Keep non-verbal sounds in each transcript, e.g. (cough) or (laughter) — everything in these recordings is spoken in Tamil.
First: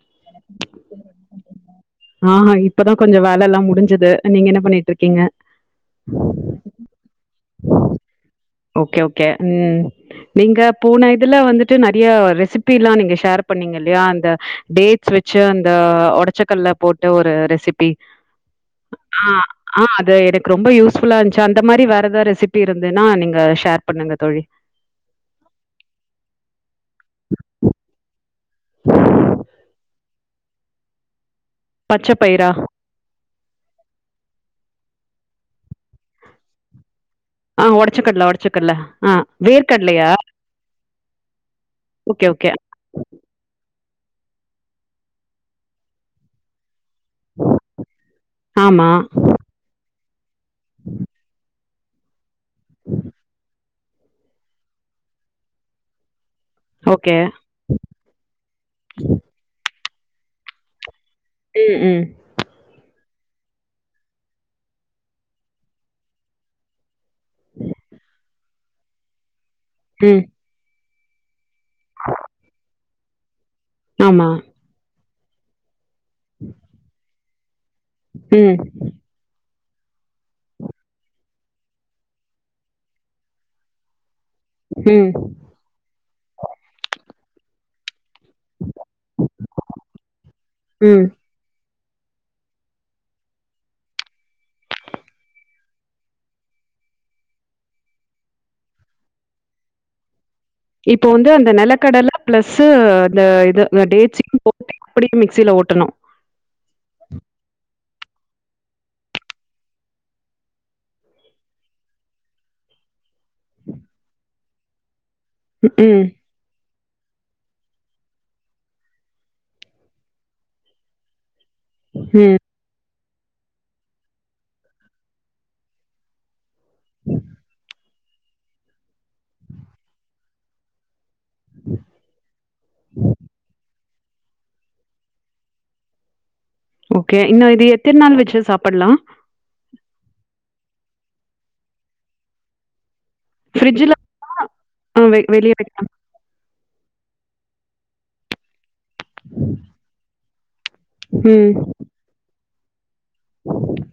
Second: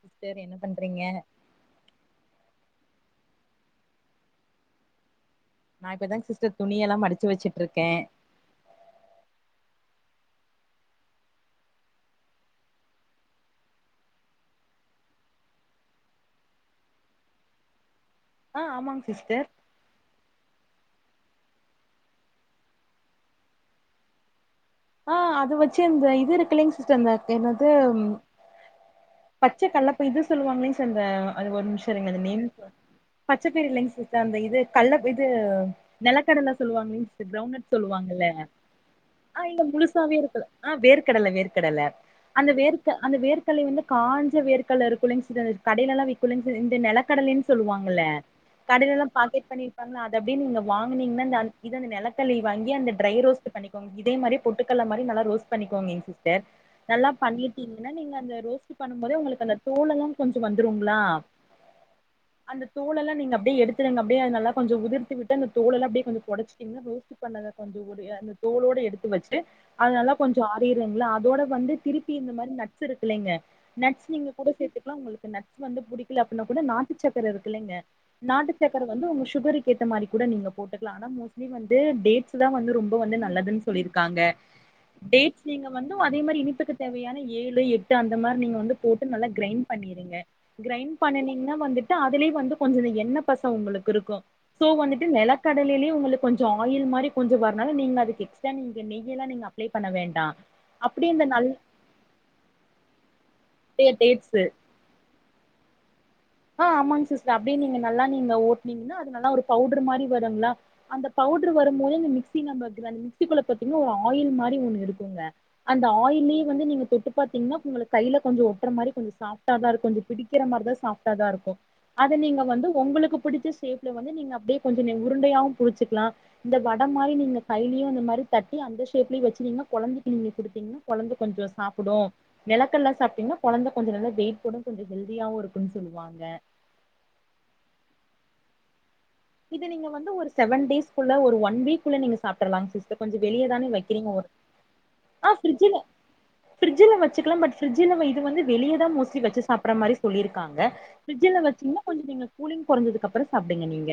சிஸ்டர் என்ன பண்றீங்க ஆஹ்ஹா இப்பதா கொஞ்ச வேல எல்லாம் முடிஞ்சுது நீங்க என்ன பண்ணிட்டு இருக்கீங்க நா இப்பதா சிஸ்டர் துணிய எல்லாம் மடிச்சு வச்சுட்டு இருக்கே ஓகே ஓகே ம் நீங்க போன இதுல வந்துட்டு நெறைய ரெசிபிலாம் நீங்க ஷேர் பண்ணீங்க அந்த டேட்ஸ் வச்சு அந்த உடைச்ச கடல போட்டு ஒரு ரெசிபி ஆ ஆமாங் சிஸ்டர் ஆஹ் ஆஹ் அது எனக்கு ரொம்ப யூஸ் ஃபுல்லா இருந்துச்சு அந்த மாதிரி வேற ஏதாது ரெசிபி இருந்துனா நீங்க ஷேர் பண்ணுங்க தோழி ட்டு அந்த என்னது பச்சைக்கல்ல இது சொல்லுவாங்க கிச்சன்ல அது ஒரு நிமிஷம் இருங்க பச்ச அந்த நேம் பயிரா பச்ச பயிர் இல்லைங்க சிஸ்டர் அந்த இது கல்ல இது நெலக்கடலை சொல்லுவாங்களே ஆ கிரௌண்ட்நட் சொல்லுவாங்கல ஒடச்சக்கடல ஒடச்சக்கடல ஆ இல்ல வேர்க்கடலையா முழுசாவே இருக்கும்ல ஆ வேர்க்கடல வேர்க்கடல ஓகே அந்த ஓகே வேர்க்க அந்த வேர்க்கடல ப்ப வந்து காஞ்ச வேர்கட்ல இருக்குல்ல சிஸ்டர் கடையிலல்லாம் விக்கும்ல இந்த நெலக் நெலகடலைன்னு சொல்லுவாங்கல ஆமா கடையிலல்லாம் பாக்கெட் பண்ணி விப்பாங்கல அது இத அப்டின்னு நீங்க வாங்கினீங்கன்னா இந்த அ இது அந்த நெலக் நெலகட்ல நீ வாங்கி அந்த ட்ரை ரோஸ்ட் பண்ணிக் இதே மாரி பொட்டுக்கள்ள மாரி நல்லா ரோஸ்ட் பண்ணிக்கோங்க டே நல்லா ஓகே பண்ணிட்டீங்கனா நீங்க அந்த ரோஸ்ட் பண்ணும்போதே உங்களுக்கு அந்த சோளெல்லா கொஞ்சோ வந்துருங்களா ம் ம் அந்த தோள் எல்லா நீங்க அப்படியே எடுத்துருங்க அப்டே நல்லா கொஞ்ச உதிர்த்து விட்டு அந்த தோல் எல்லா அப்டியோ கொஞ்சோ பொடச்டீங்கன வேஸ்ட் பன்னத கொஞ்சோ ஒரு எ அந்த தோலோடு எடுத்து வச் ட்டு அது நல்லா ம் கொஞ்சோ ஆறி இல்லெங்கள அதோட வந்து திருப்பி இந்த மாதிரி ந இருக்குகில்லைங்க நட்ஸ் ஆமா நீங்க கூட சேத்துக்லா உங்களு நட்ஸ் வந்து புடி கில ஆப்பிள்னா கூட நாட்டு சக் கர இருக்கு இல்லைங்க நாட்டு ம் சக்கர வந்து உங்க சுகருக் கேத்த மாதிரி கூட நீங்க போட்டுக்கலா ஆனா மேஸ்லி வந்து டேட்ஸ்தா வந்து ரொம்ப வந்து நல்லதுன் சொல்லிருக்காங்க ம் டேட்ஸ் நீங்க வந்து அதே மாதிரி இனிப்புக்கு தேவையான ஏழு எட் டு அந்த மாதிரி நீங்க வந்து போட்டு நல்லா கிரைண்ட் பண்ணிருங்க கிரைண்ட் ம். பண்ணனீங்கன்னா வந்துட் அதுலயு வந்து கொஞ்சோ எண்ண பச உங்களுக்கு இருக்கு சோ வந்துட்டு நிலக்கடலிலயே உங்களுக்கு கொஞ்சோ ஆயில் மாரி கொஞ்சோ வரால நீங்க அதுக்கு எக் டா நீங்க நெய் எல்லா நீங்க அப்ளை பண்ண வேண்டா இப்போ அப்டியே இந்த வந்து நல் அந்த நிலக்கடல பிளஸ்சு அந்த இது டே டேட்ஸையு டேட்ஸு போட்டு அப்படி மிக்ஸ் சில ஓட்டணு ஆ ஆமாங்க சிஸ் அப்டியே நீங்க நல்லா நீங்க ஓட்டனீங்கன்னா அது நல்லா ஒரு பவுடர் மாரி வருங்களா அந்த பவுடர் வரும் போது அந்த மிக்ஸி நம்ப கிரன் மிக்ஸிக்குள்ள பாத்தீங்கன்னா ஒரு ஆயில் மாரி ஒன்னு இருக்குங்க அந்த ம், ஆயில்லியே வந்து நீங்க தொட்டு பாத்தீங்கன்னா உங்களுக்கு கைல கொஞ்சோ ஒட்டுற மாரி கொஞ்சோ சாஃப்ட்டா தா இருக் கொஞ்சோ புடிக்கிற மாரி தா சாஃப் த த இருக்கு அத ம். நீங்க வந்து உங்களுக்கு புடிச்ச ஷேப்ல வந்து நீங்க அப்படியே கொஞ்சோ நெ உருண்டையாவு புடிச்சிக்கலா இந்த வட மாரி நீங்க கைலியு இந்த மாரி தட்டி அந்த ஷேப்லயு வச்சுருனீங்க கொழந்தைக்கு நீங்க குடுத்தீங்கனா கொழந்த கொஞ்சோ சாப்புடு நெலக்கல்ல சாப்ட்டீங்கனா கொழந்த கொஞ்சோ நல்ல வெயிட் போடு கொஞ்சோ ஹெல்தியாவு இருக்கு சொல்லுவாங்க ஓகே இன்னு இது எத்தன் நாள் வச்சு சாப்பிட்லா இது நீங்க வந்து ஒரு செவன் டேஸ்க்குள்ள ஒரு ஒன் வீக்குள்ள நீங்க சாப்ட்டறல்லாங் சிஸ் இத கொஞ்சோ வெளியே தானே ஃப்ரிட்ஜ்ல வைக்கிறீங்க வெ ஆ வெளிய ஃபிரிட்ஜ்ல வைக்கலாம். ஃபிரிட்ஜ்ல வச்சுக்கலா பட் ஃபிரிட்ஜில இது வந்து வெளியதா மோஸ்ட்லி வச்சி சாப்ட்றா மாரி சொல்லிருக்காங்க ஃபிரிட்ஜில ம். வச்சீங்கன்னா கொஞ்ச நீங்க கூலிங் குறைசதுக்கப் அப்பற சாப்பிடிடுங்க நீங்க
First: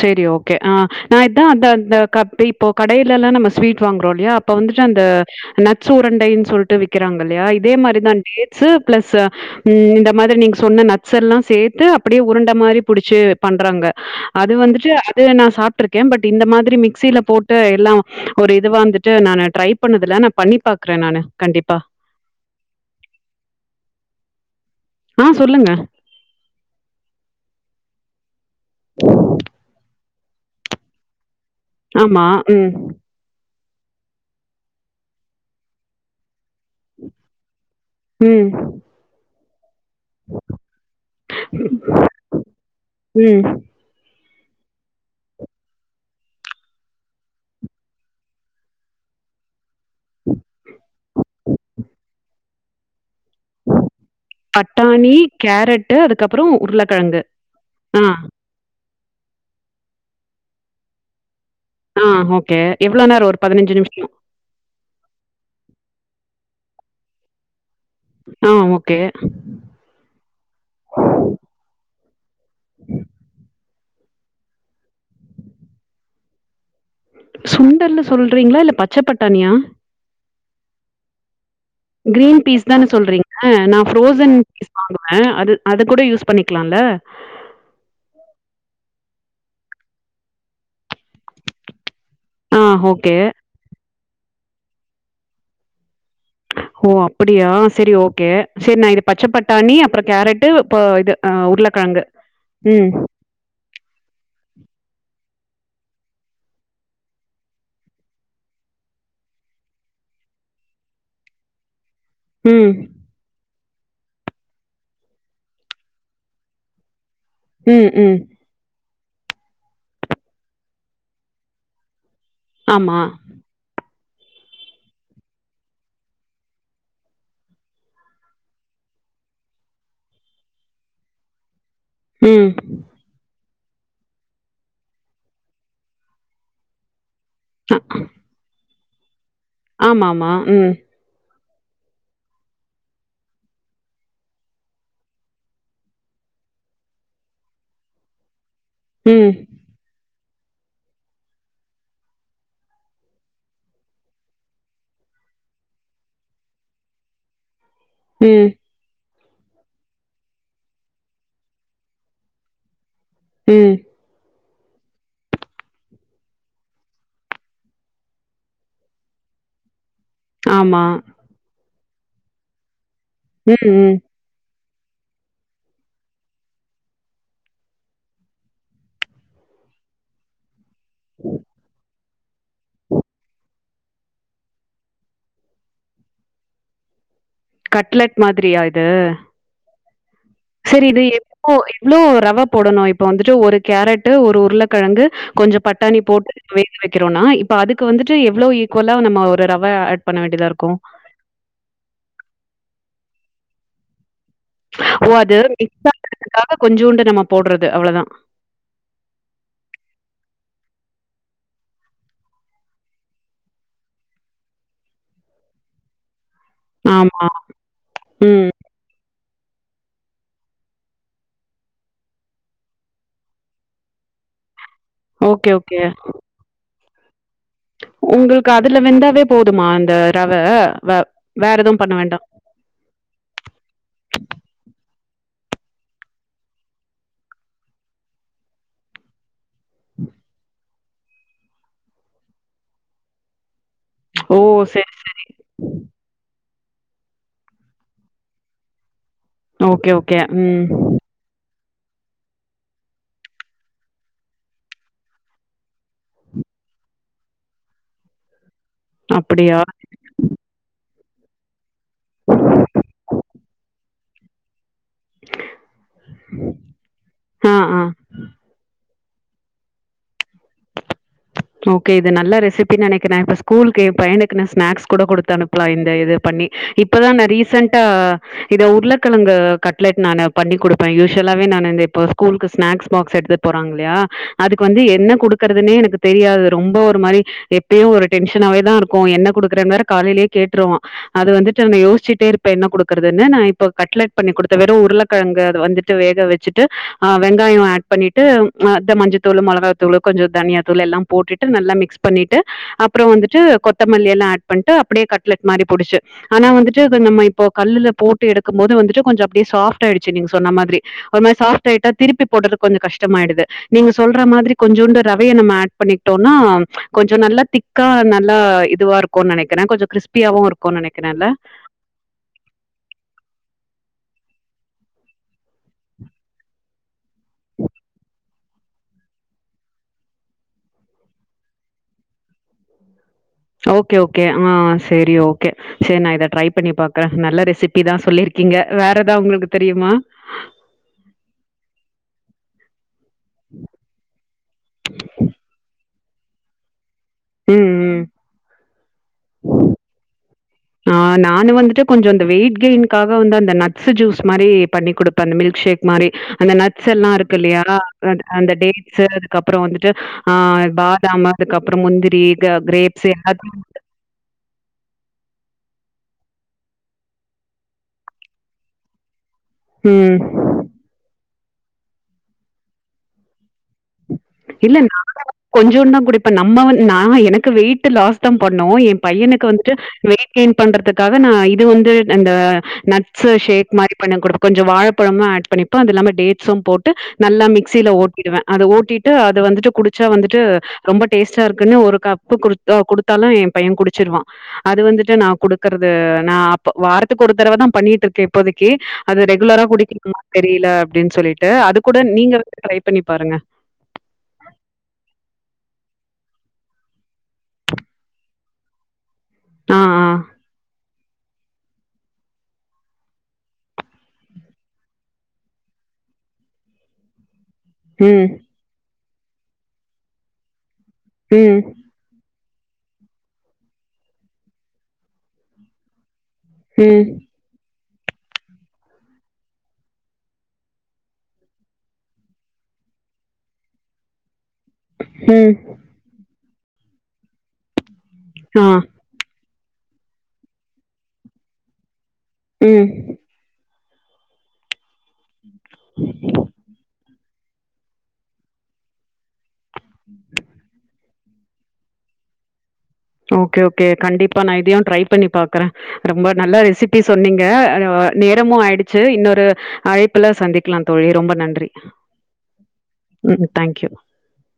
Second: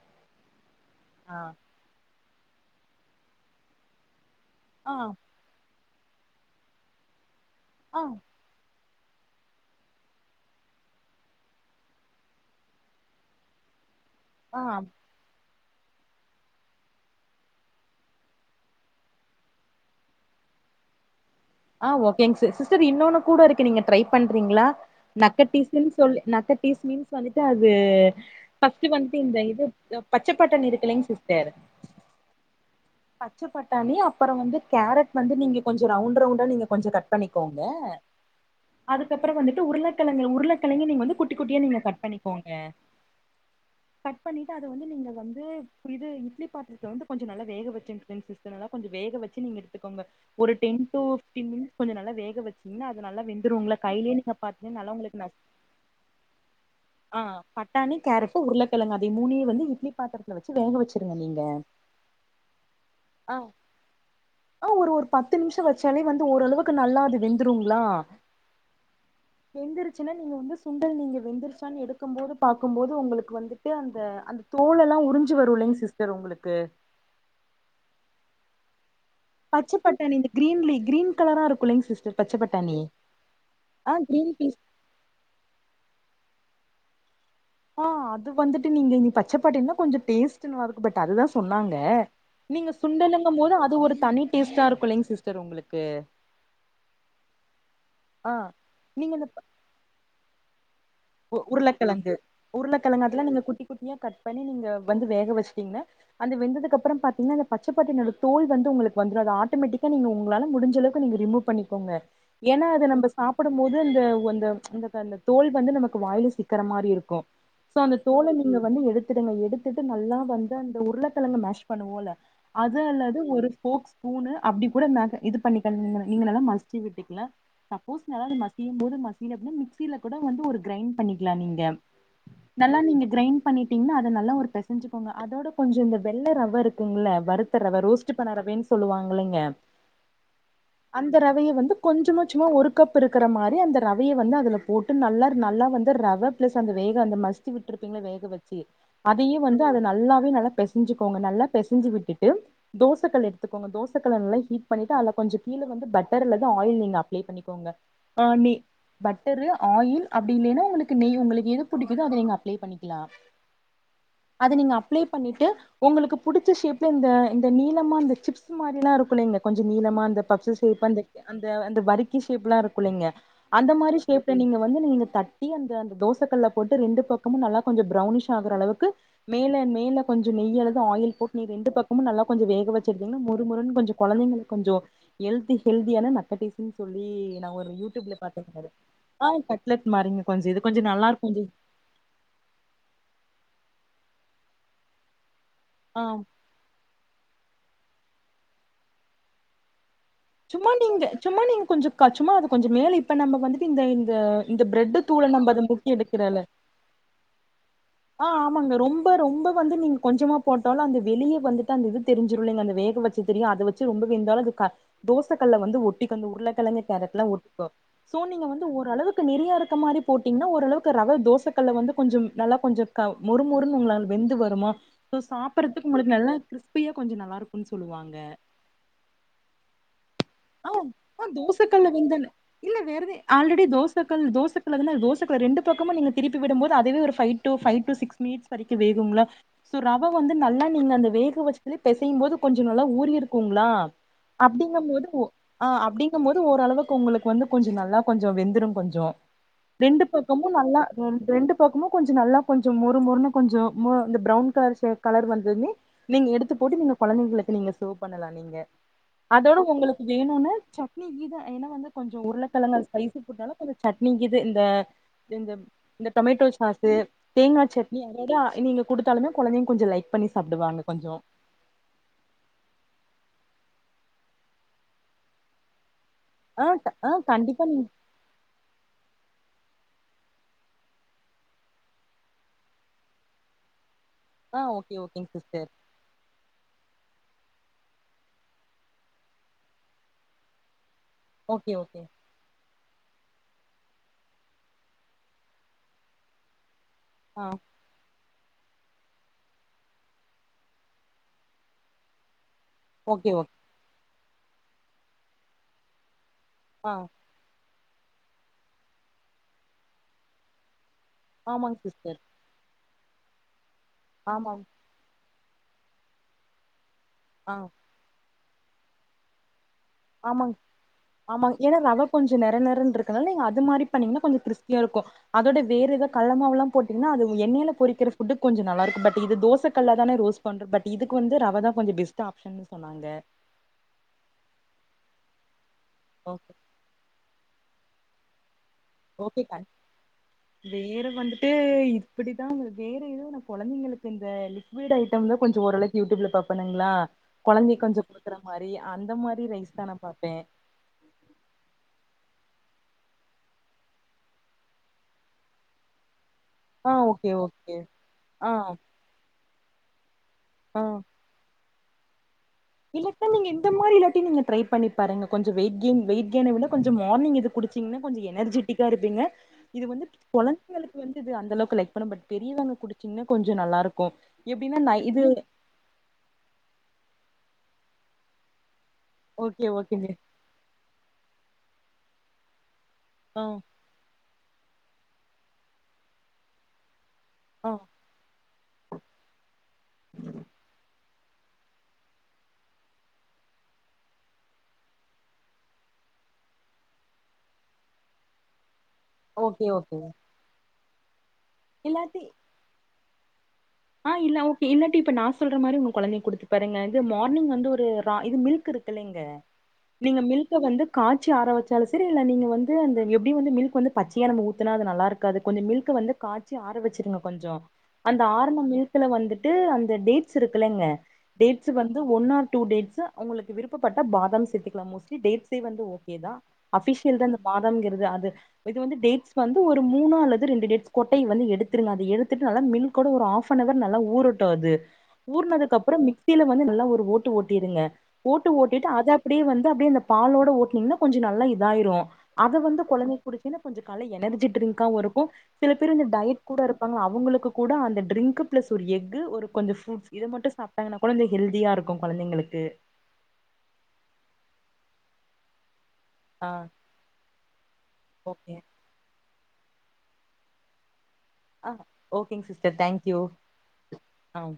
செரி ஓகே ஆ ஆ இதான் அந்த அந்த கப் டைப்போ இப்போ கடையிலல்லா நம் ஸ்வீ்ட் வாங்குறோயில்லையா இப்ப வந்துட்டு ஆ அந்த (unintelligible) சூவருண்டைன்னு சொல்ட்டு விக்காறாங்கில்லையா இப் அதே ஆ மாதிரிதான் இச்சு ப்ளஸ்ஸு ம் இந்த மாதிரி நீங்க சொன்ன நட்ஸ்ஸெல்லா சேத்து அப்படியே உருண்ட மாதிரி புடிச்சு பண்றாங்க அது ஆ வந்துட்டு அதே நான் சாப் இருக்கேன் பட் இந்த மாதிரி மிக்ஸில போட்டு எல்லா ஒரு இதுவா வந்துட்டு நானு ட்ரை பண்ணதில்ல நா பண்ணி பாக்குறே நானு கண்டிப்பா. ஆ ஓகேங்க சிஸ் சிஸ்டர் இன்னொன்னு கூட இருக்கு நீங்க ட்ரை பண்றீங்களா ஆ சொல்லுங்க. நக்கட்டீஸ்ன்னு சொல்லி நக்கட்டீஸ் மீன்ஸ் வந்துட்டு அது ஃபஸ்ட் வந்துட்டு இந்த இது (unintelligible) பச்சப்பட்டாணி இருக்கல சிஸ் ஆமா ம் பச்ச பட்டாணி அப்பற வந்து கேரட் வந்து நீங்க கொஞ்சோ ரவுண்ட் ரவுண்ட் (unintelligible) நீங்க கொஞ்சோ கட் பண்ணிக்கோங் ம். அதுக்கப்பற வந்து உருளக் கெழங்கு உருளக்கெழங்கயு நீங்க வந்து குட்டி குட்டிய நீங்க கட் பண்ணிக்கோங்க ம். கட் பண்ணிட்டு அத வந்து நீங்க வந்து இது இட்லி பாத்திரத்துல கொஞ்சோ நல்லா வேக வச்சிக்கிட்டே சிஸ்டர் அதனால கொஞ்சோ வேக வெச்சி நீங்க எடுத் (unintelligible) ஒரு டென் டூ மீன் கொஞ்சோ நல்லா வேக வச்சிங்னா அத் அது நல்லா வெந்துருங்ள கையிலேயே (unintelligible) நல்லா பட்டாணி, உங்களுக்கு நஸ் கேரட்டு அதுக்கப்புறம் அ உருளைக்கிழங்கு. பட்டாணி ஆ. கேரட் உருளக்கிழங்கு அத் அதே மூணே வந்து இட்லி பாத்திரத்துல வச்சு வேக வச்சுருங்க நீங்க ஆ ஓகே எவ்ளோ நேரோ ஆ ஒரு பதினைஞ்சு நிமிஷ் ஆ, ஒரு ஒரு பத்து நிமிஷோ (unintelligible) வச்சாலே வந்து ஓரளவுக்கு நல்லா அது வெந்துருங் லா ஆ ஓகே. வெந்தருச்சுன்னா நீங்க வந்து சுண்டல் நீங்க வெந்தருச்சான் எடுத் க்குபோது பாக்கும்போது உங்களுக்கு வந்துட்டு அந்த அந்த தோல் எல்லா உறிஞ்சு வரும் இல்லைங் சிஸ்டர் உங்களுக்கு சுண்டர்ல சொல்றீங்களா இல்ல பச் ச்சப்பட்டாணியா. கிரீன்லீ கிரீன் கலரா இருக் கிரீன் பீஸ் தானு சொல்றீங்க நா ஆ கிரீன் ஃப்ரோசன் பீஸ் வாங்குவ அது அத கூட யூஸ் பண்ணிக் க்லால ஆ அது வந்துட்டு நீங்க நீ பச்சப்பட்டாணினா கொஞ்ச டேஸ்ட் நல்லா இருக்கு பட் அதுதா சொன்னாங்க. ஆ நீங்க ஓகே. சுண்டலுங்க போது அது ஒரு தனித் டேஸ்ட்டா இருக்குல்லைங் சிஸ்டர் உங்களுக்கு. ஓ அப்படியா செரி ஓகே ஆ செரி நா இது பச்ச பட்டாணி அப்ற கேரட். ட்டு உ உருளக்கெழங்கு ம். உருளக்கெழங்கு அதல்லா குட்டி குட்டியா கட் பண்ணி நீங்க வந்து வேக வச்சு திங்ன அந்து வெந்ததுக்கு அப்றோ பாத்தீங்கனா அந்த பச்சப்பட்டாணியோட தோல் வந்து உங்களுக்கு வந்துரு அது ஆட்டோமெட்டிக்கா நீங்க உங்களால முடிஞ்சளவுக்கு ரிமுவ் பண்ணிக்கோங்க. ஏன்னா ம். அத நம்ப சாப்புட் ந்து போது அந்த (unintelligible) தோல் வந்து நமக் க்கு வாயில சிக்குற மாரி இருக்கும். சோ ம். அந்த ம். தோல நீங்க வந்து எடுத் (unintelligible) எடுத்துட்டு நல்லா வந்து அந்த உருளக்கழங்க மேஷ் பண்ணுவோல. அது ஆமா. அல்லது ஒரு ஃபோக்ஸ் ஸ்பூன்னு அப்டி கூட மேக் இது பண்ணிக்க (unintelligible) நீங்கள் நல்லா மசிச்சு விட்டுக்கலா சப்போஸ் நல்லா மசியும் போது மசில அப்டின்னா மிக்சில கூட வந்து ஒரு கிரைண்ட் பண்ணிக்கலா நீங்க. ம். நல்லா நீங்க கிரைண் பண்ணிட்டீங்ன்னா அத நல்லா ஒரு பெசஞ்சுகோங்க அதோட கொஞ்ச இந்த வெள்ள ரவ இருக்குங்கள. வருத்த அ ரவ ரோஸ்ட் பண்ண ரவென்ஸ் சொல்லுவாங். ஆமாமா உம். அதைய வந்து கொஞ்சமா சும்மா ஒரு கப் இருக்குற மாரி அந்த ரவய வந்து அதுல போட்டு நல்லா நல்லா வந்து ரவ பிளஸ் அந்த வேக அந்த மசுச் விட்ருப்பிங்கல வேக வச் (unintelligible) ம். அதையே வந்து அத நல்லா நல்லா பெசஞ்சுகோங்க நல்லா பெசஞ்சு விட்டுட்டு தோசக்கல் எடுத்துக்கோங்க தோசக்கல்ல நல்லா ஹீட் பண்ணிட்டு அதுல கொஞ்சு கீழ வந்து பட்டர் இல்லனா ஆயில் நீங்க அப்ளை பண்ணிக்கோங்க. ஆ ம். நி பட்டரு ஆயில் அப்டி இல்லைனா உங்களுக்கு நெய் உங்களுக்கு எது புடிக்கிதோ அத நீங்க அப்ளை பண்ணிக்கலா. உம். அத நீங்க அப்ளை பண்ணிட்டு உங்களுக்கு புடிச்ச ஷேப்ல இந்த இந்த நீளமா இந்த சிப்ஸ் மாரிலா இருக்குளைங்க கொஞ்சு நீளமா ஆமா. (unintelligible) அந்த அந்த வரிக் கி ஷேப்லா இருக் குள்ளங்க ம். அந்த ம். மாரி ஷேப்ல நீங்க வந்து நீங்க தட்டி அந்த அந்த தோச கல்ல போட்டு ரெண்டு பக்கமு நல்லா கொஞ்சு பிரௌனிஷ் ஆகற அளவுக்கு மேல மேல கொஞ்சு நெய் அல்லது ஆயில் போட்டு நீ ரெண்டு பக்க (unintelligible) நல்லா கொஞ்சு வேக வச்சியேடுத்திங்கன்னா மொரு மொருன்னு கொஞ்சு கொழந்தைங்களு கொஞ்சு ஹெல்தி ஹெல்தியான நக்கடீசுன்னு சொல்லி நா ஒரு யூடியூப்ல கட்லட் பாத்த மாதிரியா கலரு இது? ஆ (unintelligible) லட் மாறிங்க சரி இது எப்போ எவ்ளோ ரவ போடணு இப்ப வந்துட்டு ஒரு கேரட் ஒரு உருளைக்கெழங்கு கொஞ்சு பட்டாணி ஆ போட்டு வேக வைக்கிறோனா இப் இப்ப அதுக்கு வந்துட்டு எவ்ளோ ஈக்குவலா நம்ம ஒரு ரவ அட் சும்மா நீங்க சும்மா நீங்க கொஞ்சு சும்மா அது கொஞ்சு மேல இப்ப நம்ம வந்துடு இந்த இந்த பிரெட்டு ஓ தூள அது நம்ம அத முக்கி எடுக்கிறல (unintelligible) கொஞ்சூண்டு நம்ம போடுறது அவ்ளோதா ஆ ஆமாங்க ரொம்ப ரொம்ப வந்து நீங்க கொஞ்சமா போட்டாலு அந்த வெளியே வந்துட்டு அந்த இது தெரிஞ்சிருல்லைங்க அந்த வேக வச்சு தெரியு அத வச்சு ரொம்ப வேந்தாலு அது க தோச கல்ல வந்து ஒட்டிக்கு அந்த உருளை கெலங்கு கேரட்லா ஆமா. உருட்டிக்கோ சோ நீங்க ம். வந்து ஓரளவுக்கு நெறியா இருக்க மாரி போட்டீங்ன்னா ஓரளவுக்கு ரவ தோசக்கல்ல வந்து கொஞ்சும் நல்லா கொஞ்சு க முறுமுருன்னு உங்களால வெந்து வருமா சோ ஓகே, சாப்பிறதுக்கு உங்களுக்கு நல்லா இருக்கு இல் பிய கொஞ்சு நல்லா இருக்கு உங்குளுக்கு அதுல வெந்தாவே போதுமா இந்த ரவ ஆ வ அ வேற தோச எதுவும் கல்ல பண்ண வேண்டாம். வெந்தான இல்ல வேறது ஆல்ரடி தோசை கல் தோசைக்கல்லதன அ தோச (unintelligible) ரெண்டு பக்கமு நீங்க திருப்பி விடும்போது அதுவே ஒரு five to five to six minutes வரைக்கு வேகும்ல சோ ரவ வந்து நல்லா நீங்க அந்த வேகவச்சிதிலேயே பெசையும் போது கொஞ்சு நல்லா ஊரிருக்குங்களா ஓ! அப்படிங்க சரி. மோது ஆ அப்படிங்கும் போது ஓரளவுக்கு உங்களுக்கு வந்து கொஞ்சு நல்லா கொஞ்சு வெந்துரும் கொஞ்சு ஓகே, ரெண்டு ஓகே. பக்கமு ம். நல்லா ரெண்டு பக்கம கொஞ்ச நல்லா கொஞ்ச மொறு மொறுன்னு கொஞ்ச இந்த ப்ரவுன் கலர் செக் கலர் வந்ததுமே நீங்க எடுத்து போட்டு நீங்க குழந்தைங்களுக்கு நீங்க சேவ் பண்ணலா நீங்க அப்படியா இன்னொன்னு சட்னி கீத ஏன்னா வந்து கொஞ்சம் உருளைக்கிழங்க ஸ்பைசி போனாலும் கொஞ்சம் சட்னி கீது இந்த இந்த இந்த டொமேட்டோ சாசு ஆ, தேங்கா ஆ. சட்னி அதோட நீங்க கொடுத்தாலமே குழந்தைங்க கொஞ்ச லைக் பண்ணி சாப்பிடுவாங்க கொஞ்ச ஓகே இது நல்ல ரெசிபின்னு நினைக்குற இப்ப ஸ்கூலுக்கு எ பையனுக்கு ஸ்நாக்ஸ் கூட கொடுத்து அனுப்புலா இந்த இது பண்ணி ஆ க- ஆ இப்பதா கண்டிப்பா ரீசன்டா நீங்க இத உருளைக்கிழங்கு கட்லட் நானு பண்ணி குடுப்ப யூசுவலாவே நானு இந்த இப்ப ஸ்கூலுக்கு ஸ்நாக்ஸ் பாக்ஸ் எடுத்துட் போறாங்கல்லையா ஆ அதுக்கு வந்து ஓகே என்ன ஓகேங்க சிஸ்டர் குடுக்குறதுன்னே எனக்கு அது ரொம்ப ஒரு மாரி எப்பயு ஒரு டென்ஷனாவே தா இருக்கு என்ன குடுக்குறனு வேற காலைலயே கேட்டுருவா அது வந்துட்டு ஓகே நா ஓகே யோசிச்சிட்டே இருப்பேன் என்ன குடுக் கிறதுனு நா இப்ப கட்லட் பண்ணி குடுத்த வெறு உருளக்கெழங்கு அது வந்துட்டு வேகவச்சுட்டு ஆ வெங்காயம் ஆட் பண்ணிட்டு ஆ இந்த மஞ்சத் தூளு மொளகா தூளு கொஞ்ச தனியா தூள் எல்லாம் போட்டுட்டு நல்லா மிக்ஸ் பண்ணிட்டு அப்புறம் ஓகே வந்துட்டு ஓகே கொத்தமல்லி எல்லா ஆட் பண்ட்டு அப்டியே கட்லட் மாரி புடிச்சு ஆனா வந்துட்டு ஆ அத நம்ம இப்போ கல்லுல போட்டு எடுக்கும் போது வந்துட்டு கொஞ்ச அப்டியே சாப்ட் ஆயிடுச்சு நீங்க சொன்ன மாதிரி ஒரு மாரி சாப்ட் ஆமாங்க ஆயிட்டா சிஸ்டர் திருப்பி போடுறது கொஞ்ச கஷ் ஷ்டமாயிடுது நீங்க சொல்ற மாதிரி ஆமாங்க கொஞ்சோண்டு ரவ் வே நம்ம ஆட் பண்ணிட்டோன்னா கொஞ்ச நல்ல ஆ திக்கா நல் நல்லா இதுவா இருக்குனு நெனைக்கிற கொஞ்ச ஆமாங்க ஆமாங்க ஏன்னா ரவ கொஞ்ச நெற நெறன்னு இருக்கனால நீங்க அது மாதிரி பன்னீங்கன்னா கொஞ்சம் கிறிஸ்பியாருக்கு அதோட வேற ஏதாது கல மாவ்லா போட்டீங்கனா அது எண்ணைல பொறிக்கிற புட்டு கொஞ்ச நல்லாருக்கும் பட் இது தோச கல்ல தானே ரோஸ் பண்றோ பட் இதுக்கு வந்து ரவதா கொஞ்ச பெஸ்ட் ஆப்ஷன்ன்னு சொன்னாங்க ஓக்கே ஓக்கே ஆ சரி ஓக்கே சேரி நா இத ட்ரை ஓகே பண்ணி பாக்றே நல்ல ரெசி இதா சொல்லிருக்கீங்க வேற எதா ஓக்கே உங்களுக்கு பர் தெரியுமா வேற வந்துட்டு இப்டிதா வ வேற எதும் நா கொழந்தைங்களுக்கு இந்த லிக்விட் ஐட்டம்ல கொஞ்சம் ஓரளவ் யூடியூப்ல பாப்பெனுங்களா ம் கொழந்தைக் ம். கொஞ்சம் குடுக்குற மாரி அந்த மாரி ரைஸ் தா நா பாப்பே கெய்ன்காக வந்து அந்த நட்ஸ் ஜூஸ் மாரி பண்ணி குடுப்பே அந்த மில்க் ஷேக் மாரி அந்த நட்ஸ் ஆ எல்லா ஓகே இருக்குல்லையா ஓகே அது அந்த ஆ டேட்ஸ் அதுக்குப் அப்புறோ வந்துட்டு ஆஹ் பாதாம் அதுக்கப் அப்புற முந்தி பே இல்லக்கா நீங்க இந்த மாரி இல்லாட்டியும் நீங்க ட்ரை பண்ணி பாருங்க கொஞ்ச வெயிட் கெயின் வெயிட் கெய்ன விட கொஞ்ச மார்னிங் இது குடிச்சீங்கன்னா கொஞ்ச எனர்ஜெட்டிக்கா இருப்பீங்க இது வந்து ம். கொழந்தைகளுக்கு வந்து இது அந்த அளவுக்கு லைக் பண்ணும் பட் பெரியவங்க குடுச்சின்ன்னா கொஞ்ச நல்லா இருக்கும் இல்ல நா கொஞ்சோன்தா குடிப்ப நம்ம நா எனக்கு வெயிட் லாஸ் தா பண்ணு எம் பையனுக்கு ஓகே வந்துட்டு ஓகேங்க வெயிட் கெயின் பண்றதுக்காக நா இது வந்து அந்த நட்ஸ் ஆ ஷேக் மாரி பண்ண கொடு கொஞ்சம் வாழைப்பழமு ஆட் பண்ணிப்பே அது இல்லாம டேட்ஸும் போட்டு நல்லா ஆ மிக்சில ஓட்டிடுவே அத ஓட்டிட் டு அது வந்துட்டு குடிச்சா வந்துட்டு ரொம்ப டேஸ்ட்டா இருக்குனு ஒரு கப்பு கு குடுத்தாலு என் பையன் குடிச்சீர்வா அது வந்துட்டு நா குடுக்கறது நா அப்ப வாரத்துக்கு ஒரு தடவ தா பண்ணிட்டுருக்கே இப்போதைக்கு அது ரெகுலரா ஓகே ஓகே குடிக்கணுமா தெரில டினு சொல்லிட் டு அது கூட நீங்க வந்து ட்ரை பண்ணி பாருங்க ஆஹ் இல்ல ஓகே இல்லாட்டி இப்ப நா சொல்ற மாரி உங்க கொழந்தைக்கு குடுத்து பாருங்க இது மார்னிங் வந்து ஒரு ரா இது மில்க் இருக்கு இல்லங் ஆ, ஆ. நீங்க மில்க்க வந்து காச்சி ஆர வச்சாலு சரி இல்ல நீங்க வந்து அந்த எப்டியு வந்து மில்க் வந்து பச்சையா நம்ம ஊத்துனா அது நல்லாருக்காது கொஞ்ச மில்க்க வந்து காச்சி ஆர வச்சுருங்க கொஞ்சோ உம் மில்க்குல வந்துட்டு அந்த டேட்ஸ் இருக்குல்லங்க ம் டேட்ஸ் வந்து ஒன் ஆர் டூ டேட்ஸ் உங்களுக்கு விருப்பப்பட்ட பாதம் சேத்துக்கலாம் மோஸ்லி டேட்ஸே வந்து ஓ கே தா ம் அபிஷியல் தா இந்த பாதாம்ங்கறது து அது இது வந்து டேட்ஸ் வந்து ஒரு மூணு அல்லது ரெண்டு டேட்ஸ் கொட்டைய வந்து எடுத்துருங்க அத எடுத்துட்டு நல்லா மில்கோட ஒரு ஆஃப் ஹாஃவனவர் நல்லா ஊருட் டாது ம் ஊர்னதுக்கு அப்பறோ மிக் மிக்சில வந்து நல்லா ஒரு ஓட்டு ஓட்டிடுங்க ஓட்டு ஆ ஓட்டிட்டு அத அப்டியே வந் த அப்டியே அந்த பாலோட ஓட்டனீங்கன்னா கொஞ்ச நல்லா இதாயிரு அத வந்து ம் கொழந்தைக்கு குடுதீனா கொஞ்ச கால எனர்ஜி ட்ரிங்காவு இருக்கு சில பேர் இந்த டயட் கூட இருப்பாங்க அவ் அவங்களுக்கு கூட அந்த ட்ரிங் க் பிளஸ் ஒரு எஃகு ஒரு கொஞ்ச புரூட்ஸ் இத மட்டும் சாப்டாங்னா கொழந்த ஹெல்தியா இருக்கு கொழந்தைங்களுக்கு ஓகே ஓகே கண்டிப்பா நா இதயு ட்ரை பண்ணி பாக்குறே ரொம்ப ஆ நல்ல ரெசிபி சொன்னீங்க அ ஓகே நேரமு ஆயிடுச்சு இன்னொரு அழைப்பில சந்திக்கலா தோழி ரொம்ப நன்றி அஹ் ஓகேங்க சிஸ்டர் தேங்க்யூ ம் தேங்க்யூ ஆஹ்.